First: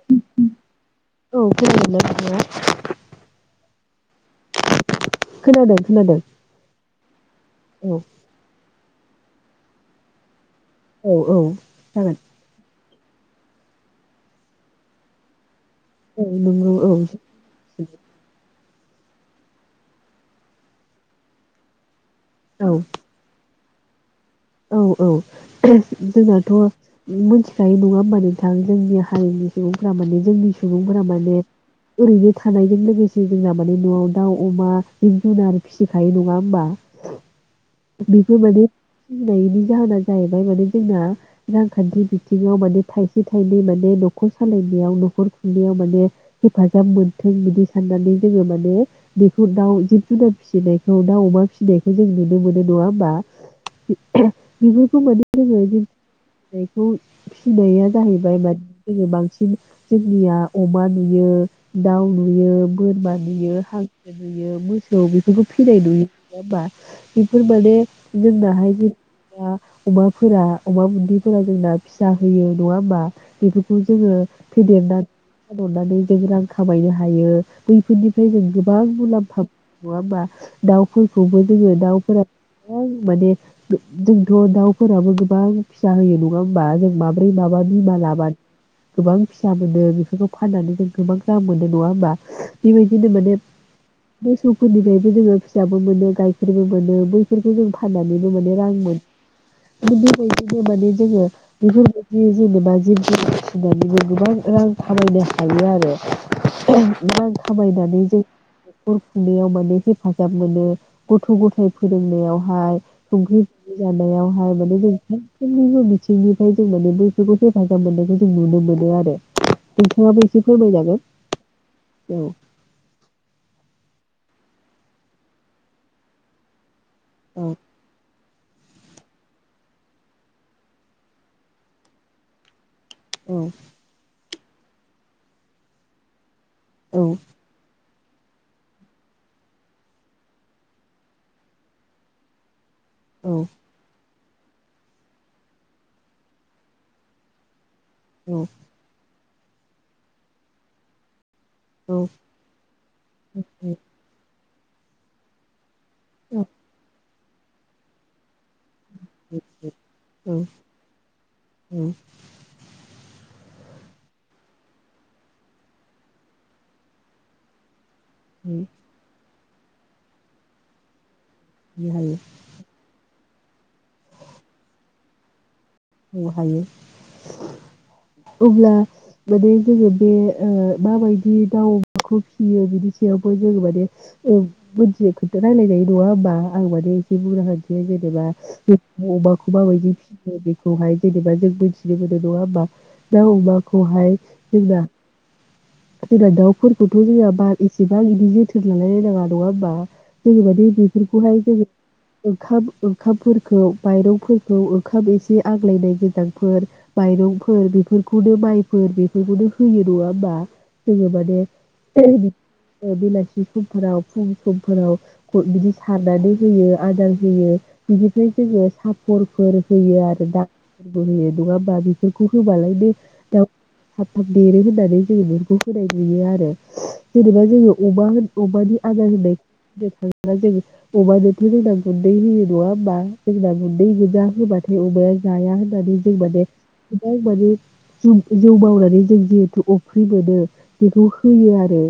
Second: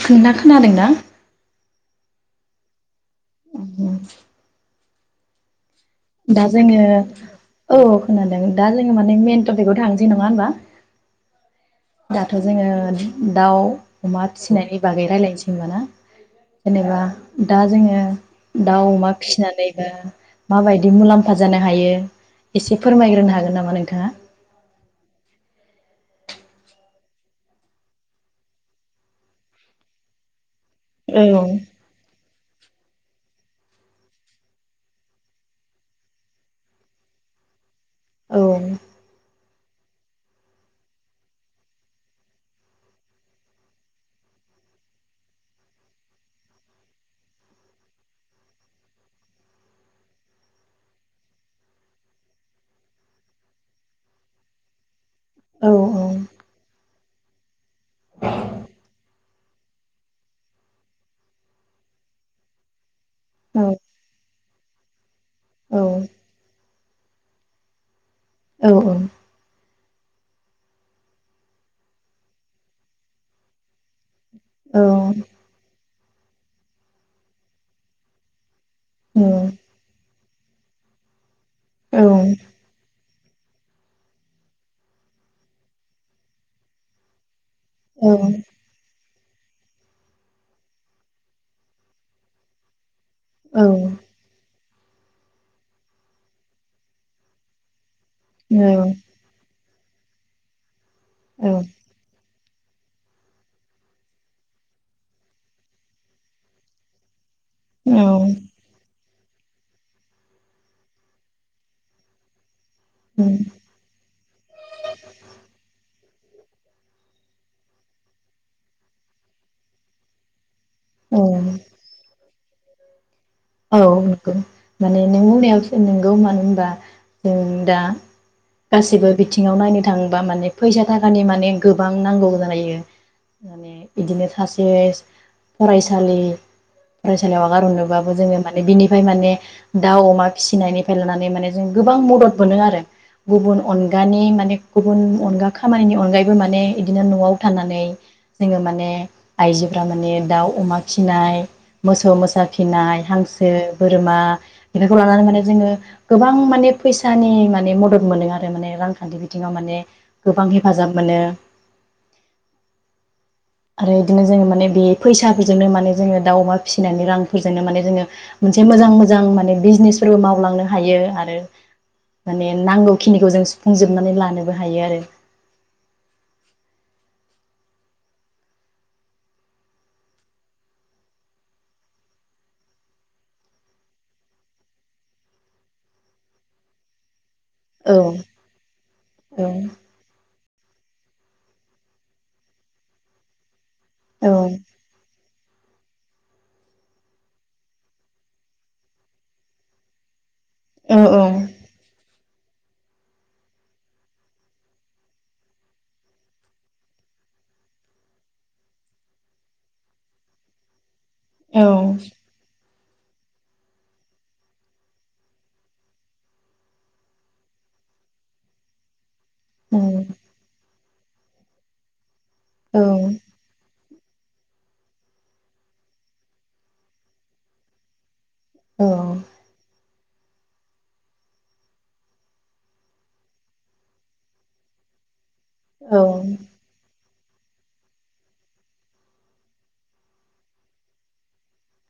नोंना खोनादों ना? औ [unintelligible] उम। खोनादों। खोनादों। दा जोङो औ खोनादों दा जोङो मानेे मेन टपिकआव थांनोसै नङा होनबा। औ औ जागोन दाथ' जोङो दाउ अमा फिनायनि बागै रायलायनोसै होनबा ना औ नंगौ औ जेनेबा दा जोङो दाउ अमा फिनानैबा माबाय दि मुलाम्फा जानो हायो एसे फोरमायग्रोनो हागोन नामा नों थाङा औ औ जोंनाथ' मोन्थिखायो नङा होमबा नोंथां जोंनि हारिनि सुबुंफ्रा माने जोंनि सुबुंफोरा औ माने ओरैनो थानायजों लोगो [unintelligible] जोंना माने न'आव दाउ अमा जिब जुनार फिसिखायो नङा होमबा बिखौ औ माने बिनि जाहोना जाहैबाय माने जोंना रांखान्थि बिथिङाव माने थाइसे थाइनै माने न'खर सालायनायाव न'खर खुंनायाव माने हेफाजाब मोनथों बिदि साननानै जोङो माने बेखौ दाउ जिब जुनार फिसिनायखौ दाउ अमा फिसिनायखौ जों नुनो मोनो नङा होमबा औ [unintelligible] [unintelligible] फिसिनाया जाहैबाय माने जोङो बांसिन जोंनिया अमा नुयो दाउ नुयो बोरमा नुयो औ [unintelligible] यो मोसौ बेखौ औ फिनाय नुयो [inaudible] बेफोर माने औ जोंनाहाय जेनेबा अमाफोरा अमा बुन्दिफोरा जोंना फिसा होयो नङा होमबा बेफोरखौ जोङो औ फेदेननानै [unintelligible] जों रां खामायनो हायो बैफोरनिफ्राय जों गोबां मुलाम्फा नङाओम्बा दाउफोरखौबो जोङो औ दाउफोरा [unintelligible] माने जोंथ' दाउफोराबो गोबां फिसा होयो नङा होमबा जों माब्रै मा [unintelligible] गोबां फिसा मोनो बेफोरखौ फाननानै जों गोबां दाम मोनो नङा होमबा बेबाय बिनो माने [unintelligible] फोरनिफ्रायबो जोङो फिसाबो मोनो गाइखेरबो मोनो बैफोरखौ जों फानानानैनो माने रां मोनो [unintelligible] जोङो बेफोरबायदि जेनेबा जिब [unintelligible] गोबां रां खामायनो हायो आरो थाबायनानै [unintelligible] [unintelligible] खुंनायाव माने हेफाजाब मोनो गथ' गथाय फोरोंनायावहाय औ संख्रि [unintelligible] जानायावहाय माने जों [unintelligible] बिथिंनिफ्राय जों माने बैफोरखौ हेफाजाब मोननायखौ जों नुनो मोनो आरो नैथाङाबो एसे फोरमाय जागोन औ औ ओम। औ नंगौ माने नों बुंनायावसो नोंगौ मानो होनबा। ओ औ दा। गासिबो बिथिङाव नायनो थाङोबा माने फैसा थाखानि माने गोबां नांगौ जालायो। औ माने इदिनो। सासे फरायसालि। औ फरायसालियाव आगार हरनो बा बो जोङो माने बिनिफ्राय माने दाउ अमा फिसिनायनिफ्राय लानानै माने जों गोबां मदद मोनो आरो। औ गुबुन अनगानि। माने गुबुन अनगा खामानिनि अनगायैबो माने इदिनो न'आव थनानै। औ जोङो माने। आयजोफ्रा माने दाउ अमा फिनाय। मोसौ मोसा फिनाय। हांसो बोरमा। बेफोरखौ लानानै माने जोङो। गोबां माने फैसा। सानि माने मदद मोनो आरो। माने रांखान्थि बिथिङाव माने गोबां हेफाजाब मोनो। आरो बिदिनो जोङो माने बे फैसाफोरजोंनो माने जोङो दाउ अमा फिसिनायनि रांफोरजोंनो माने जोङो। औ औ मोनसे मोजां मोजां माने। बिजनेसफोरबो मावलांनो हायो आरो। हायो माने नांगौखि निखौ जों सुफुंजोबनानै लानोबो हायो आरो। ओ हायो। अब्ला माने जोङो बे ओ माबायदि दाउखौ फिसियो बिनि सायावबो जोङो माने मोनथिनो खोथा रायलायनाय नङा होमबा आं माने [unintelligible] औ जेनेबा औ अमाखौ माबायदि फियो बे खौहाय जेनेबा जों मिथिनो नङा होमबा दा अमा खौहाय औ जोंना जोंना दाउफोरखौथ' जोंहा बा एसेबां बिदि जोथोन लालायलायनाङा नङा होमबा। जेरैबायदि औ औ बेफोरखौहाय जोङो ओंखाम ओंखामफोरखौ माइरंफोरखौ ओंखाम एसे जि आग्लायनाय गोजांफोर माइरंफोर बेफोरखौनो माइफोर बेफोरखौनो होयो नङा होमबा औ [inaudible] ओ बेलासि समफोराव फुं समफोराव बिदि सारनानै होयो आदार होयो बिनिफ्राय जोङो सा हरफोर होयो आरो। [unintelligible] बेखौ होबालाय औ दे दाउ थाब थाब देरो होननानै जोङो बेफोरखौ होनाय जायो आरो जेनेबा जोङो अमा अमानि औ आदार होनायखौ [unintelligible] अमाजोंथ जोंना गुन्दै होयो नङा होमबा जोंना गुन्दै गोजा होबाथाय अमाया जाया होननानै जों औ माने गोबां माने जे जौ मावनानै जों जिहेथु अफ्रि मोनो बेखौ होयो आरो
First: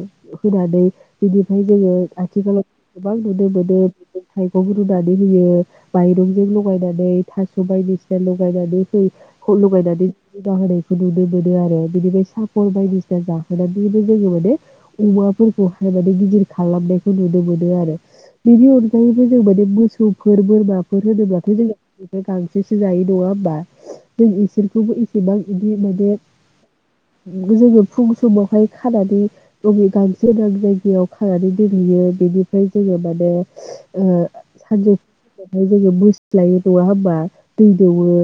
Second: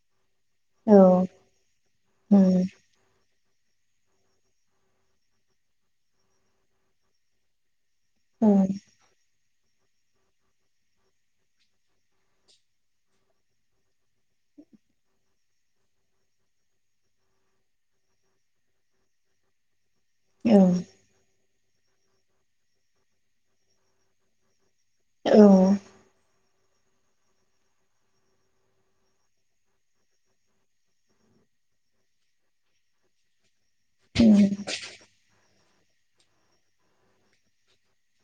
होनानै औ बिनिफ्राय जोङो आथिखालाव गोबां नुनो मोनो थाइगं रुनानै होयो माइरंजों लगायनानै थास बायदि लगायनानै होयो खौ लगायनानै हुदा होनायखौ नुनो मोनो आरो बेनिफ्राय सापर बायदिसिना जाहोनानैबो जोङो माने अमाफोरखौहाय माने गिदिर खालामनायखौ नुनो मोनो आरो बेनि अनगायैबो जों माने मोसौ फोर बोरमाफोर‌ होनोबा [unintelligible] गांसे जायो दङ होमबा जों एसे [unintelligible] इसेबां बिदि माने जोङो फुं समावहाय खानानै बबे गांसो दं जायगायाव खानानै दोनहैयो बेनिफ्राय जोङो माने ओ‌ सानजौ ओमफ्रायो बोस्लायो नङा होमबा दै दौयो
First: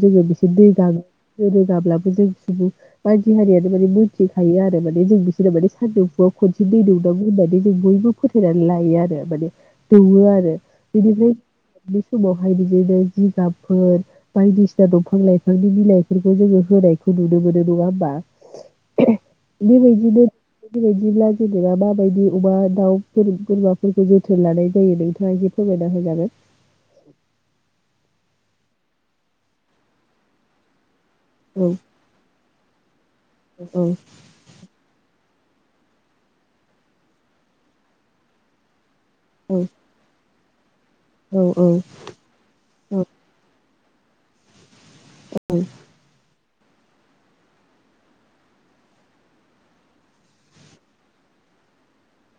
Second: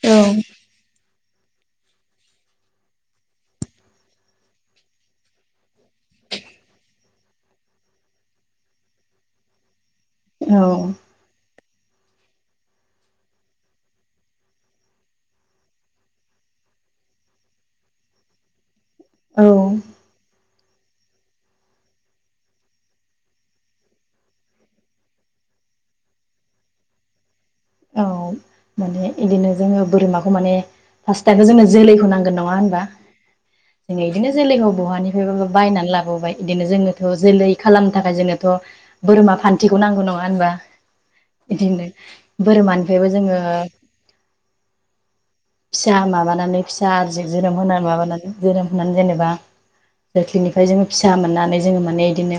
जोङो बिसोर दै गां मोनङाब्लाबो जों सुबुं मानसि हारियानो माने मोनथिखायो आरो माने जों बिसोरना माने सानदौफुआव खनसे दै दौनांगौ होननानै जों बयबो फोथायनानै लायो आरो माने दौवो आरो बिनिफ्राय बै समावहाय बिदिनो जिगाब फोर बायदिसिना दंफां लाइफांनि बिलाइफोरखौ जोङो होनायखौ नुनो मोनो नङा होमबा? औ बेबायदिनो बेबायदिब्ला जेनेबा माबायदि अमा दाउ बोरमाफोरखौ जोथोन लानाय जायो नोंथाङा एसे फोरमायना होजागोन। औ माने इदिनो जोङो बोरमाखौ माने फार्स्टआबो जोंनो औ औ जोलैखौ नांगोन नङा होनबा? जोङो औ बिदिनो जोलैखौ बहानि [unintelligible] बायनानै लाबोबाय बिदिनो जोङोथ' जोलै खालामनो थाखाय जोङोथ' बोरमा औ फान्थिखौ नांगौ नङा होनबा? औ इदिनो औ बोरमानिफ्रायबो जोङो [unintelligible] फिसा माबानानै फिसा आरजि जोनोम होनानै माबानानै जोनोम होनानै जेनेबा जोख्लिनिफ्राय जोङो फिसा मोननानै जोङो माने इदिनो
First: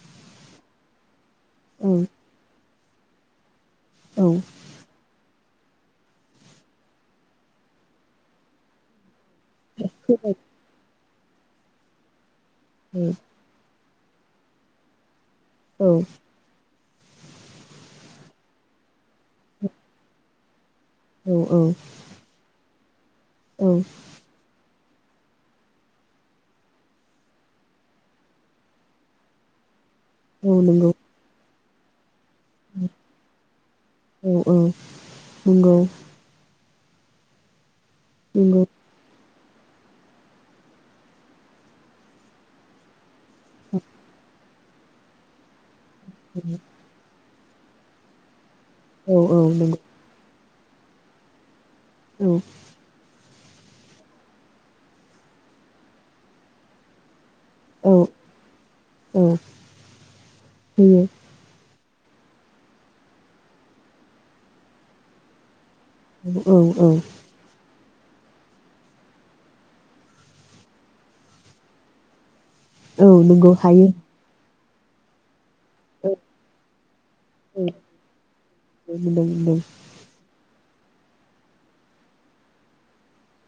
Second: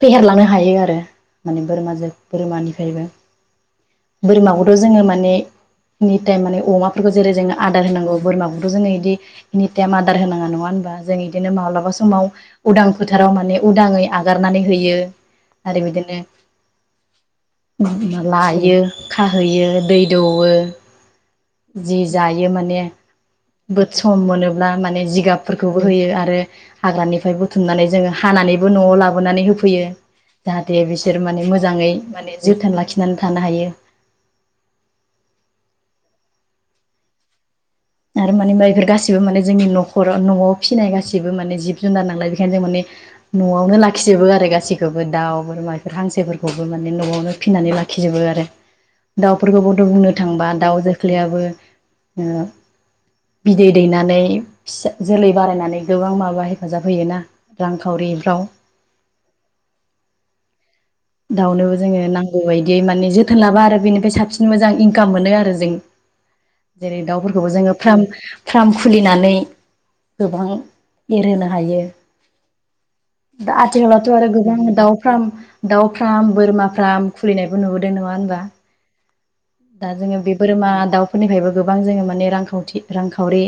फेहेरलांनो हायो आरो। माने बोरमाजों औ बोरमानि फ्रायबो। औ बोरमाखौथ' जोङो माने नि टाइम माने अमाफोरखौ जेरै जोङो आदार होनांगौ बोरमाखौथ' जोङो इदि इनि टाइम आदार फोरमाय औ होनाङा नङा होनबा? जों इदिनो माब्लाबा समाव उदां फोथाराव माने उदांङै आगारनानै होयो। आरो औ बिदिनो [unintelligible] लाययो खाहैयो दै दौवो। औ जि जायो माने औ बोद सम मोनोब्ला माने जिगाबफोरखौबो होयो आरो हाग्रानिफ्राय बुथुमनानै जोङो हानानैबो न'आव लाबोनानै होफैयो। औ जाहाथे नंगौ बिसोर माने मो मोजाङै माने जोथोन लाखिनानै थानो हायो। औ औ नंगौ आरो माने नंगौ बैफोर गासिबो माने जोंनि न'खराव न'आव फिनाय गाससिबो माने जिब जुनार नांलाय बेखायनो जों माने न'आवनो लाखिजोबो आरो गासै थबो दाउ बोरमान हांसोफोरखौबो माने न'आवनो फिनानै लाखिजोबो आरो औ औ दाउफोरखौ नंगौ बथ' बुंनो थांबा दाउ जोख्लियाबो औ बिदै दैनानै फिसा जोलै बारायनानै गोबां माबा हेफाजाब होयोना औ रांखावरिफ्राव होयो दाउनो जोङो नांगौ बायदियै माने जोथोन लाबा आरो बेनिफ्राय साबसिन मोजां इनकाम मोनो आरो जों औ औ जेरै दाउफोरखौबो जोङो फ्राम फ्रार् खुलिनानै गोबां एरहोनो हायो औ नंगौ दा हायो आथिखालावथ' आरो गबां दाउफ्राम। दाउ औ फार्म बोरमा फार्म खुलिनायबो औ नुबोदों नङा होनबा मोनदों मोनदों दा जोङो बे बोरमा दाउफोरनिफ्रायबो गोबां जोङो माने रांखावथि रांखावरि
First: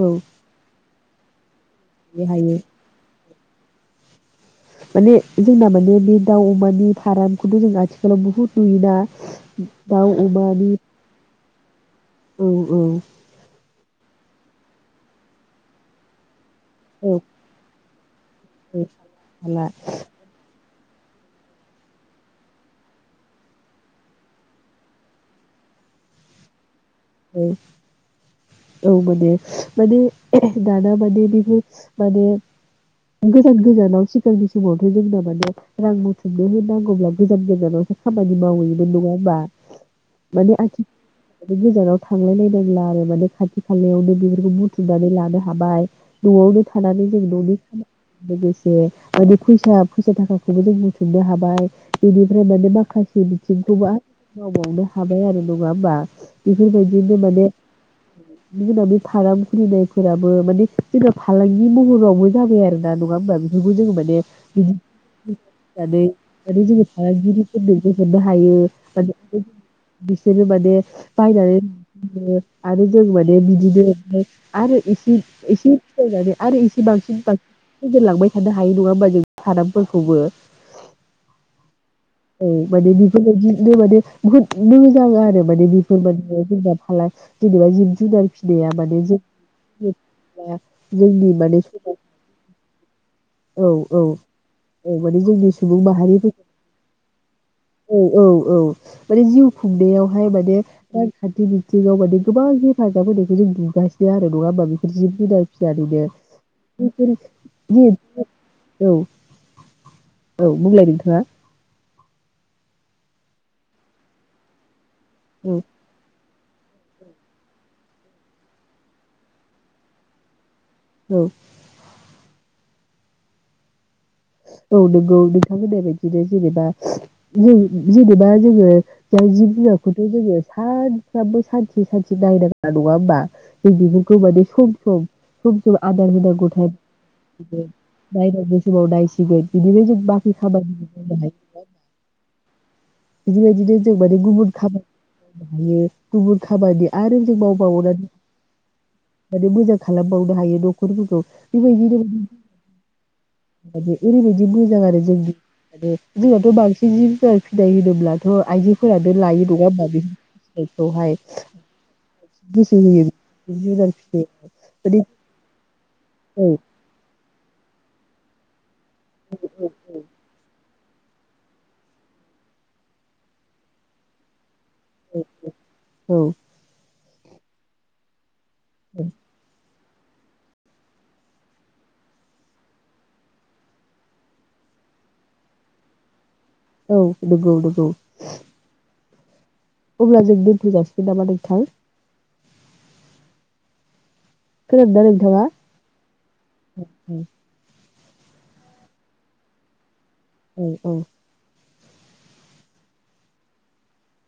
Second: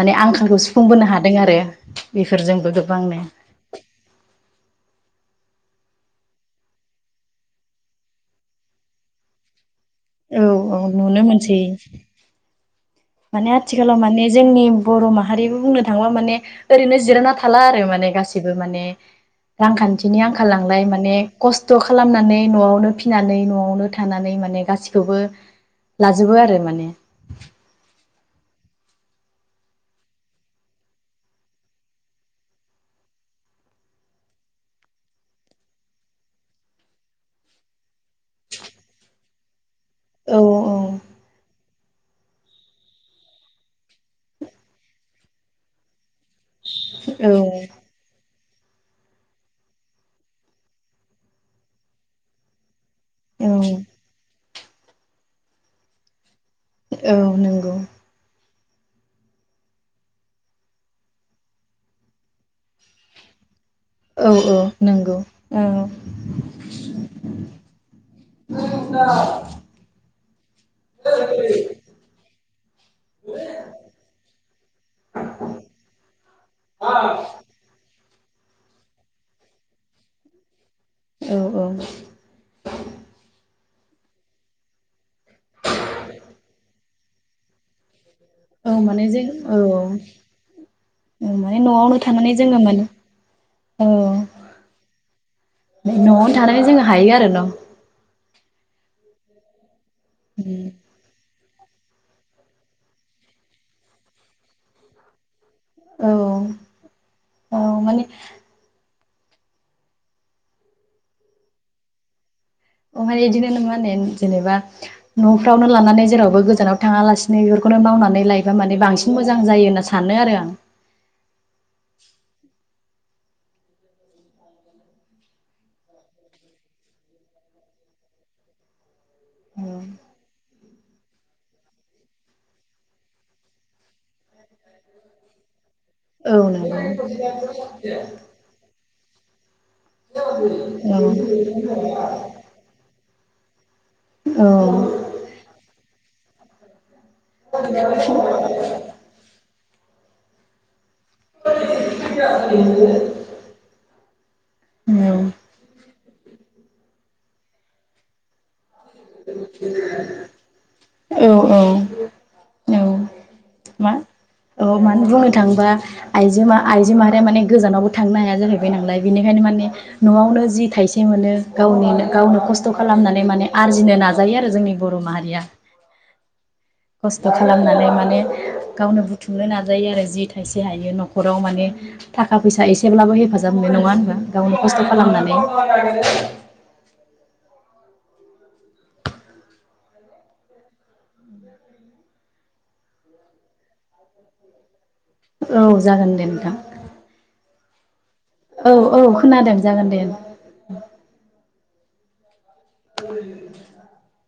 माने आंखालखौ सुफुंबोनो हा दों आरो बे हायो बेफोरजोंबो गोबांनो माने जोंना माने बे दाउ अमानि फारामखौथ' जों आथिखालाव बुहुत नुखोना औ - औ नुनो मोन जि औ - औ। माने आथिखालाव माने जोंनि बर' माहारियाबो बुंनो थांङोबा माने ओरैनो औ जिरायना थाला आरो माने बेफोर माने हाला रां खान्थिनि आंखाल नालाय माने खस्थ' खालामनानै न'आवनो फिनानै न'आवनो थानानै माने गासिखौबो लाजोबो आरो माने। औ औ माने - माने दाना माने बेफोर माने गोजान गोजानाव सिगांनि समावथ' जोंना माने रां बुथुमनो होनांगौब्ला गोजान गोजानावसो खामानि मावहैयोमोन नङा होमबा? औ माने आथि [unintelligible] सेराव थांलायलनायनांला आरो माने खाथि खायावनो बेफोरखौ बुथुमनानै लानो हाबाय न'आवनो थानानै जों औ न'नि लोगोसे जे माने फैसा - फैसा थाखाखौबो जों बुथुमनो हाबाय बेनिफ्राय माने माखासे औ बिथिंखौबो मावबावनो हाबाय आरो। नङा होमबा? औ बेफोरबायदिनो माने नंगौ जोंना बे फाराम खुलिनायफोराबो माने जोंना फालांगि महरावबो जाबाय आरो ना। नङा होमबा बि? बेखौ जोङो माने औ औ बिदि नंगौ औ माने जोङो फालांगिफोरनोबो मोननो हायो। माने [unintelligible] बिसोरो माने बायनानै आरो जों माने बिदिनो आरो एसे एसे फायनानै आरो एसे बांन बांसिनजेनलांबाय थानो हायो नङा होमबा जों सारामफोरखौबो औ औ औ माने बेफोरबायदिनो माने बुहुद मोजां आरो माने बे बा जबा फालाय जेनेबा जिब जुनार औ फिसिनाया माने ज जों औ औ जोंनि माने सम न'आवनो थानानै जोङो माने औ औ औ माने जोंनि सुबुं माहारि न'आवनो थानानै जोङो हायो आरो न' औ औ औ। माने जिउ गुन्दैयावहाय माने बे बिथिङाव माने गोबां हेफाजाब होनायखौ जों नुगासिनो आरो नङा होमबा बेफोर जिब जुनार औ औ माने [unintelligible] औ बुंलाय नोंथाङा। इदिनो [unintelligible] होने जेनेबा औ न'फ्रावनो लानानै जेराव बो गोजानाव थाङा लासिनो बेफोरखौनो मावनानै लायबा माने बांसिन मोजां जायो होनना सानो आरो आं। औ औ नोंगौ नोंथांमोननाय बायदिनो जेनेबा जों जेनेबा जोङो दा जिब जुनारखौथ' जोङो सानफ्रामबो सान्थि सान्थि नायनांगो नङा होमबा जों बेफोरखौ माने सम सम सम आदार औ होनांगौ तायेम नंगौ बिदिनो नायनांगौ समाव नाय [unintelligible] बिदिनो जेनबा जि खामानिखो मावबाय औ बिदिबायदिनो जों बायदि औ गुबुन खा [unintelligible] हायो गुबुन खामानिया आरो जों मावबावनानै माने मोजां खालामबावनो हायो दं नखरफोरखौ बेबायदिनो ओरैबायदि मोजां आरो जों [inaudible] जोंथ' बांसिन केजि [inaudible] फिथाइ होनोब्ला थ' आइजोफोरानो लायो नङा होमबा बे फिसिनायखौहाय औ औ औ गोसो औ होयो जुुनार मा औ फिसि मानो बुंनो थाङोबा [inaudible] आइजो औ मा आइजो माहारिया माने गोजानावबो थांनो हाया जाहै बायनालाय बिनिखायनो माने न'आवनो जि थाइसे मोनो गावनि गावनो खस्थ' खालामनानै माने आरजिनो नाजायो आरो जोंनि बर' माहारिया। औ खस्थ' खालामनानै माने गावनो बुथुमनो ना जायो आरो जि थाइसे हायो न'खराव माने थाखा फैसा एसेब्लाबो हेफाजाब मोननाय नङा होनबा गावनो खस्थ' खालामनानै औ नंगौ [unintelligible] अब्ला जों दोनथ' जासिगोन नामा नोंथां? खोनादोना नोंथांङा? औ जागोन दे नोंथां औ -औ खोनादों जागोन दे। औ औ [unintelligible]